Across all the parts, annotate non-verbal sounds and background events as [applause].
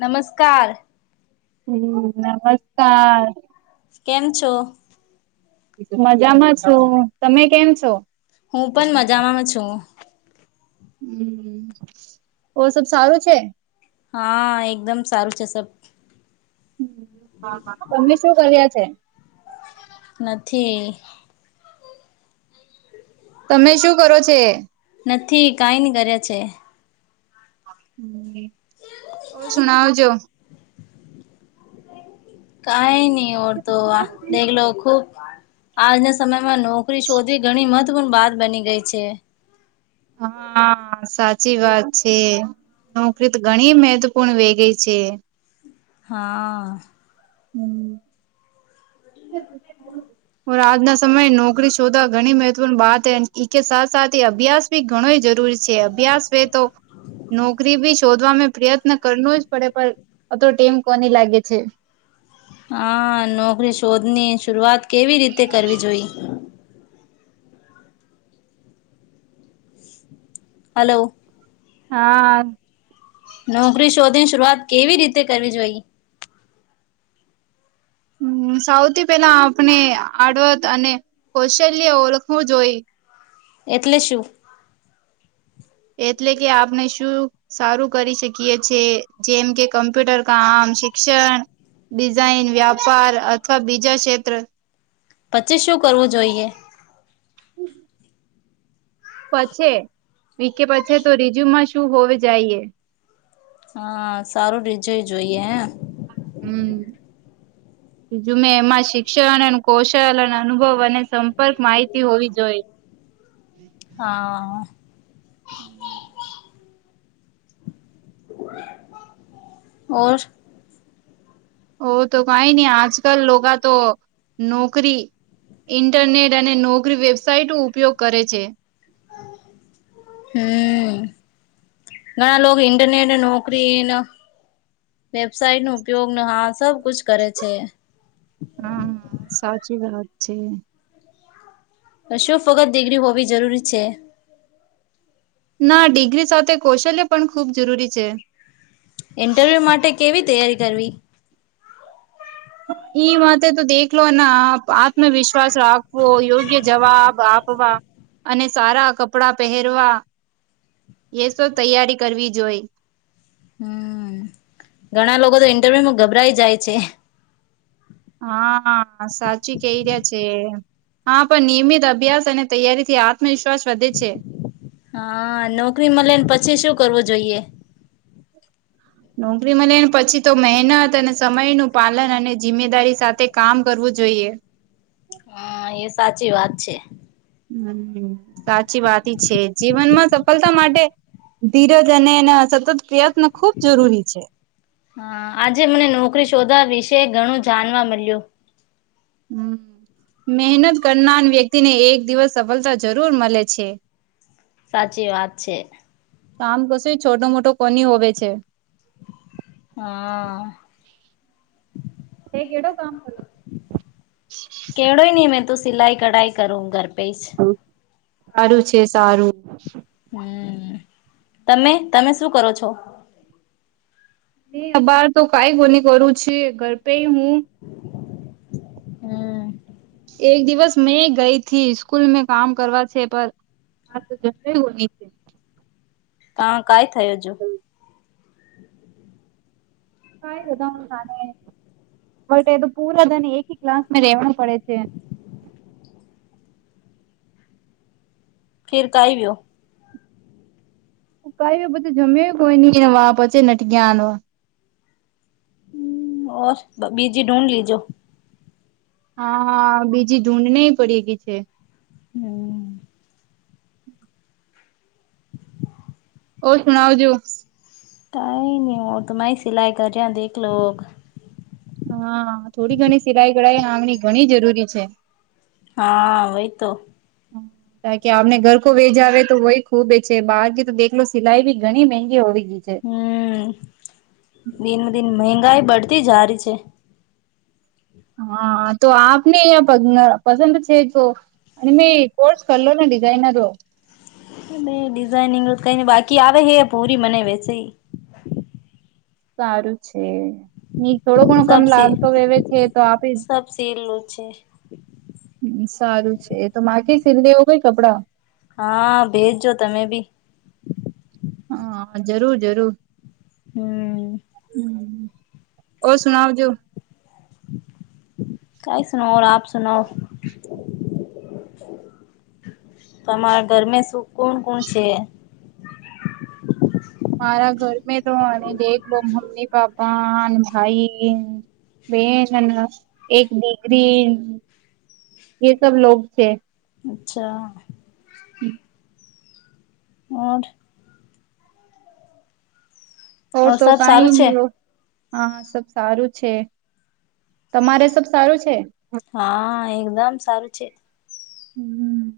નમસ્કાર હમ્મ નમસ્કાર કેમ છો? મજામાં છો તમે કેમ છો? હું પણ મજામાં છું હમ્મ ઓ સબ સારું છે હા એકદમ સારું છે સબ તમે શું કર્યા છે? નથી તમે શું કરો છે? નથી કાઈ ની કરે છે ઓ સુનાઓ જો કાઈ ની ઓર તો દેખલો ખુબ આજના સમયમાં નોકરી શોધવી ઘણી મહત્વપૂર્ણ બાત બની ગઈ છે હા સાચી વાત છે નોકરી ઘણી મહત્વપૂર્ણ વેગઈ છે હા હમ્મ [inaudible] પણ આજના સમયે નોકરી શોધવા ઘણી મહત્વની બાત હ ઈ કે સાથ સાથ એ અભ્યાસ બી ઘણોય જરુ [unintelligible] છે અભ્યાસ વે તો નોકરી બી શોધવામે પ્રયત્ન કરનો જ પડે પણ અ તો ટેમ કોની લાગે છે. હા નોકરી શોધની શરૂઆત કેવી રીતે કરવી જોઈ હાલો. હા. નોકરી શોધી શરુઆત કેવી રીતે કરવી જોઈ હમ. સૌથી પેલા આપણે આડવત અને કૌશલ્ય ઓળખવું જોઈ એટલે શું? એટલે કે આપણે શું સારું કરી શકીએ છે, જેમ કે ક મ્પ્યુટર કામ, શિક્ષણ, ડિઝાઇન, વ્યાપાર અથવા બીજા ક્ષેત્ર પછી શું કરવું જોઈએ હમ પછે વી કે બચે તો રીઝ્યુમમાં શું હોવે જાઈએ. હા સારું રીજય જોઈએ એ હમ. બીજું મેં એમાં શિક્ષણ અને કૌશલ અને અનુભવ અને સંપર્ક માહિતી હોવી જોઈ [unintelligible] હા. [inaudible] ઓર ઓ તો કાઈ ની આજ કલ લોકા તો નોકરી ઇન્ટરનેટ અને નોકરી વેબસાઇટ ઉપયોગ કરે છે. હમ. ઘણા લોક ઇન્ટરનેટ નોકરીન વેબસાઇટનો ઉપયોગને હા સબકુછ કરે છે. હા સાચી વાત છે. શું ફક્ત દિગરી હોવી જરૂરી છે? ના ડિગ્રી સાથે કૌશલ્ય પણ ખૂબ જરૂરી છે. ઇન્ટરવ્યુ માટે કેવી તૈયારી કરવી? ઈ માટે તો દેખલોના આત્મવિશ્વાસ રાખવો યોગ્ય જવાબ આ આપવા અને સારા કપડા પહેરવા એસો તૈયારી કરવી જોઈ હમ ઘણા લોકોતો ઇન્ટરવ્યુમાં ગભરાઈ જાય છે. હા સાચી કહી રહ્યા છે. હા પણ નિયમિત અભ્યાસ અને તૈયારીથી આ હા નોકરી મલેને પછી શું કરવો જોઈએ? નોકરી મલેને પછી તો મહેનત અને સમયનું પાલન અને જિમ્મેદારી સાથે કામ કરવું જોઈએ. હા એ સાચી વાત છે. હમ સાચી વાતી છે, જીવનમાં સફલતા માટે ધીરજ અને એના સ હા આજે મને નોકરી શોધાવીશ તે ઘણું જાનવા મલ્યું હમ. મહેનત કરનાર વ્યક્તિને એક દિવસ સફલતા જરૂર મલે છે. સાચી વાત છે. તો આમ કશું છોટો મોટો કોની હોવે છે. હા. એ કેડો કામ કરું કેવડોય નહી મેં તો સિલાઈ કઢાઈ કરું ઘર પે જ. સારું છે સારું. હમ્મ, તમે તમે શું કરો છો? એ આ બાર તો કઈ ગોલી કરું છે ઘર પે હું હમ્મ. એક દિવસ મેં ગઈ થી સ્કૂલ મે કામ કરવા છે પર આ તો જશ બની છે. તા કાઈ થયોજો. કાય ના બટ એ પૂરા દને એકી ક્લાસ મેવા પડે છે. ફીર કાઈ વ્યો. કઈ બધું જમ્યો કોઈ નઈ એને વા પચે નટગયાનો. બીજી ઢૂંઢ લીજો. હા બીજી ઢૂંઢ ની પડી ગઈ છે. હમ્મ. ઓર સુણવજો. કઈ નહી હું તું સિલાઈ કર્યા દેખલો. હા થોડી ઘણી સિલાઈ ગળાઈ આમણી ઘણી જરૂરી છે. હા વહી તો. હમ્મ. કાર કે આપમને ઘર કો વેજ આવે તો હોય ખુબ છે બાકી તો દેલો સિલાઈ ભી ઘણી મેંગી હોવી. ગઈ છે. હમ્મ, દિનમ દિન મંગાઈ બડતી જારી છે. હા તો આપને પ પસંદ છે તો અને મે કોર્સ કરલો ને ડિઝાઇનરો. ડિઝઇનિંગ કઈ બાકી આવે હે પૂરી મને વેસે. સારું છે થોડો ઘણો કમ સબ સી લાગતો હવે છે તો આપી સબ સીલું છે. સારું છે તો માકી સીલવેવું કે કપડા? હા ભેજજો તમે બી હા જરૂર જરૂર. હમ્મ. ઓર સુનાવ જો. કઈ સુના આપ સુનાઓ. હ તમારા ઘરમે શું કોણ કોણ છે? મારા ઘર મે તો અનેલો, મમ્મી, પાપા, ભાઈ બેન, એક દીકરી એ સબ લોગ છે. અચ્છા. હમ ઓર? હો ઓર તો સબ કઈ સારું છે ની હો. હા સબ સારું છે. તમારે સબ સારું છે? હા એકદમ સારું છે. હમ્મ,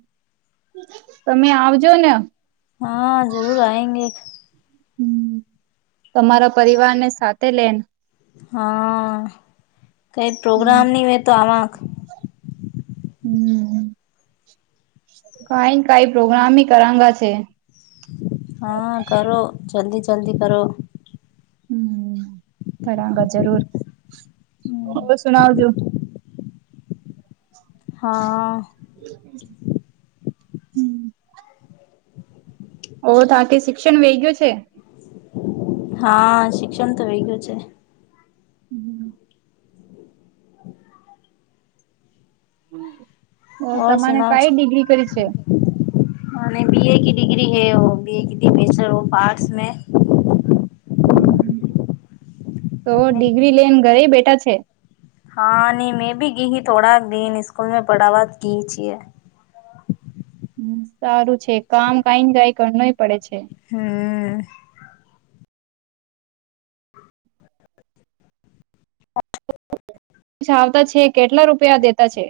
તમે આવજોને. હા, જરૂર આયેંગે. હમ્મ, તમારા પરિવાર ને સાથે લે હા, કઈ પ્રોગ્રામ નહી હો તો આવાક. હમ્મ, કઈ કઈ પ્રોગ્રામી કરાંગા છે. હા કરો જલ્દી જલ્દી કરો. હમ્મ, કરાગા જરૂર. ઓર સુણાવજો. હા. હમ. ઓ તા કે શિક્ષણ વેગ ગયો છે. હા, શિક્ષણ તો વગયું છે. હમ. ઓર, સુનાવ છો? અને બી એ? ડિગ્રી હૈ? બી બેચર ઓફ આર્ટસ મે? તો ડિગ્રી લઈને ઘરે બેઠા છે. હા, નહીં. મેં ભી ગઈ, થોડા દિન સ્કૂલ મે પડાાવા ગઈ છીએ. હ, સારું છે. કામ કંઈ ને કંઈ કર નહીં પડે છે. હા. આવતા છે? કેટલા રૂપિયા દેતા છે?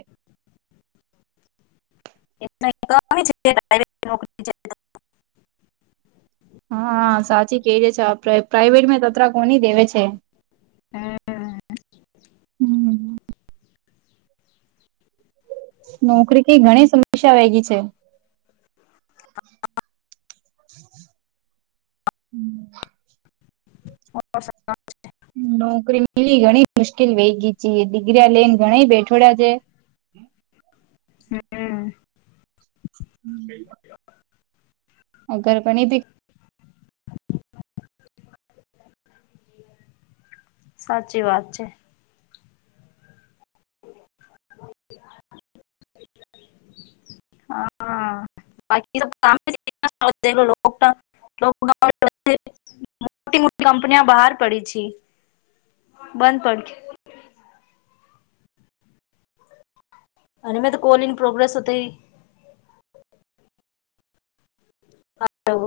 એ મ નોકરી [unintelligible] હા, સાચી કે રે છે. પ્રાઇવેટમાં તતરા કોની દેવે છે? [inaudible] હા. નોકરી ઘણી સમસ્યા વાગી છે. [inaudible] હમ. [unintelligible] નોકરી મેવી ઘણી મુશ્કેલ વહી ગઈ છે. ડિગ્રી લઈને ઘણા બેઠોડ્યા છે. હમ. હમ હ, બ [unintelligible] અગર પણણી દી [inaudible] સાચી વાત છે. એ છે. [unintelligible] હા. બાકી કક [unintelligible] મોટી મોટી કંપનિયા બહાર પડી છે બંધ. અને મે તો કોલ ઇન પ્રોગ્રેસ તો. હા.